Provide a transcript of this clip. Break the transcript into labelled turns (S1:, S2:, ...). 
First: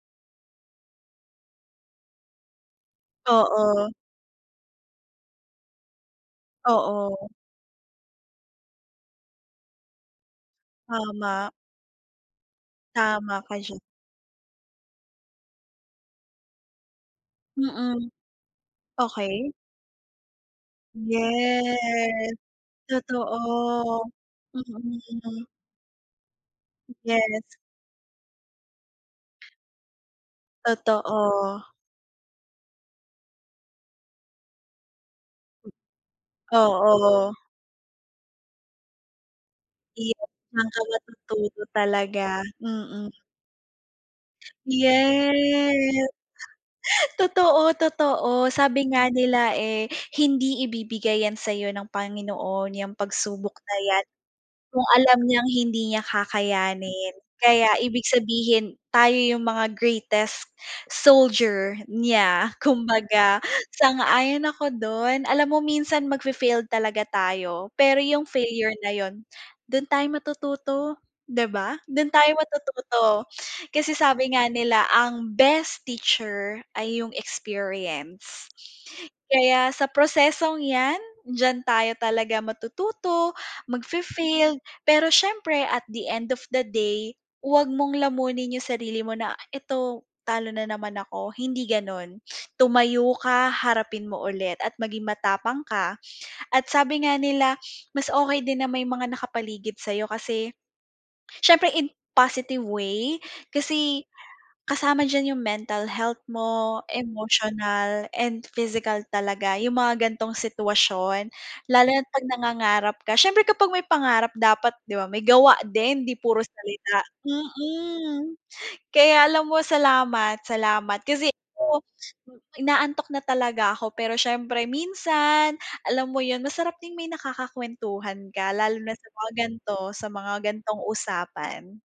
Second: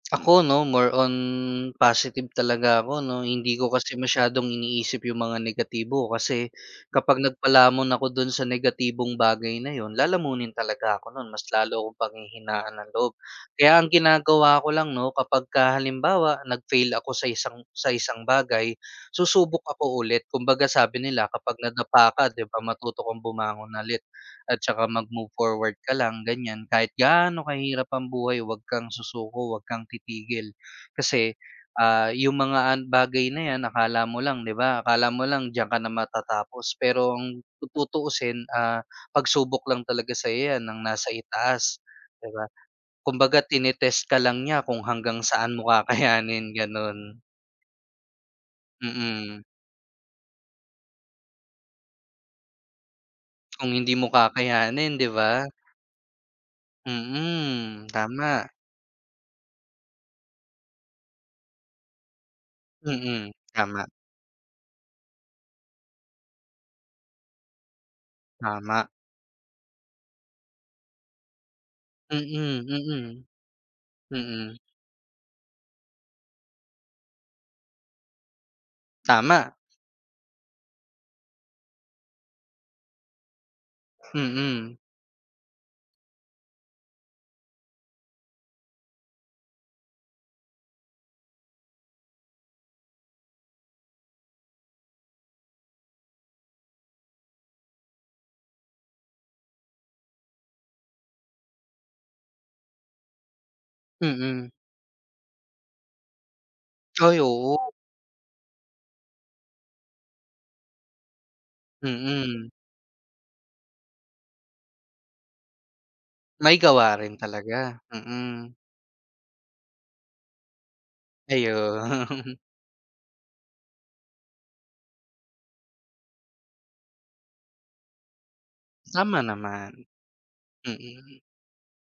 S1: Ako, no more on positive talaga ako noh. hindi ko
S2: Oo.
S1: kasi masyadong iniisip yung mga negatibo kasi kapag
S2: Oo.
S1: nagpalamon ako dun sa negatibong bagay na yun lalamunin talaga ako nun, mas
S2: Tama.
S1: lalo akong panghihinaan ng loob.
S2: Tama ka
S1: Kaya
S2: diyan.
S1: ang ginagawa ko lang noh kapagka halimbawa nag-fail ako sa isang sa
S2: Mm,
S1: isang bagay
S2: okey.
S1: susubok ako ulit kumbaga sabi nila kapag nadapa ka
S2: Yes,
S1: 'di ba matuto kang bumangon ulit,
S2: totoo,
S1: at tsaka mag-move
S2: mm.
S1: forward ka lang ganyan kahit
S2: Yes.
S1: gaano kahirap ang buhay 'wag kang susuko huwag kang titigil. Kasi,
S2: Totoo.
S1: ah, yung mga bagay na 'yan akala mo lang 'di ba akala mo lang diyan ka na matatapos pero
S2: Oo.
S1: ang tutuusin, ah, pagsubok lang talaga sa'yo 'yan
S2: Diyan
S1: ng
S2: ka
S1: nasa
S2: matututo
S1: itaas
S2: talaga,
S1: 'di ba,
S2: mm.
S1: kumbaga tine-test ka lang niya kung hanggang saan mo
S2: Yes.
S1: kakayanin ganon.
S2: Totoo, totoo sabi nga
S1: Mm.
S2: nila, eh, hindi ibibigay 'yan sa'yo ng Panginoon yang pagsubok
S1: Kung
S2: na
S1: hindi
S2: 'yan,
S1: mo
S2: kung
S1: kakayanin 'di
S2: alam niyang
S1: ba?
S2: hindi niya kakayanin kaya
S1: Mm,
S2: ibig
S1: tama.
S2: sabihin tayo yung mga greatest soldier niya
S1: Mm,
S2: kumbaga.
S1: tama.
S2: Sang-ayon ako dun alam mo minsan mag-fai-failed talaga tayo, pero yung failure
S1: Tama.
S2: na yun dun tayo matututo 'di ba dun tayo
S1: Mm, mm.
S2: matututo. Kasi sabi nga
S1: Mm.
S2: nila ang best teacher ay yung experience,
S1: Tama.
S2: kaya sa prosesong 'yan diyan tayo talaga matututo mag fai-fail,
S1: Mm.
S2: pero syempre at the end of the day huwag mong lamunin yung sarili mo na eto talo na naman ako hindi ganon, tumayo ka harapin mo ulit at maging matapang ka. At, sabi nga nila mas okey din na may mga nakapaligid sa'yo kasi syempre in positive way kasi,
S1: Mm.
S2: kasama diyan yung mental health mo,
S1: Ay, oo.
S2: emotional and physical talaga yung mga gan'tong sitwasyon lalo na't 'pag
S1: Mm.
S2: nangangarap ka. Syempre kapag may pangarap dapat di ba may gawa din 'di puro
S1: May gawa
S2: salita,
S1: rin talaga,
S2: mm,
S1: mm.
S2: kaya alam mo salamat salamat kasi,
S1: Ayun.
S2: oh, inaantok na talaga ako pero siyempre minsan alam mo yun masarap din may nakakakuwentuhan ka lalo na sa
S1: Tama
S2: mga
S1: naman,
S2: gan'to, sa mga gan'tong
S1: mm.
S2: usapan.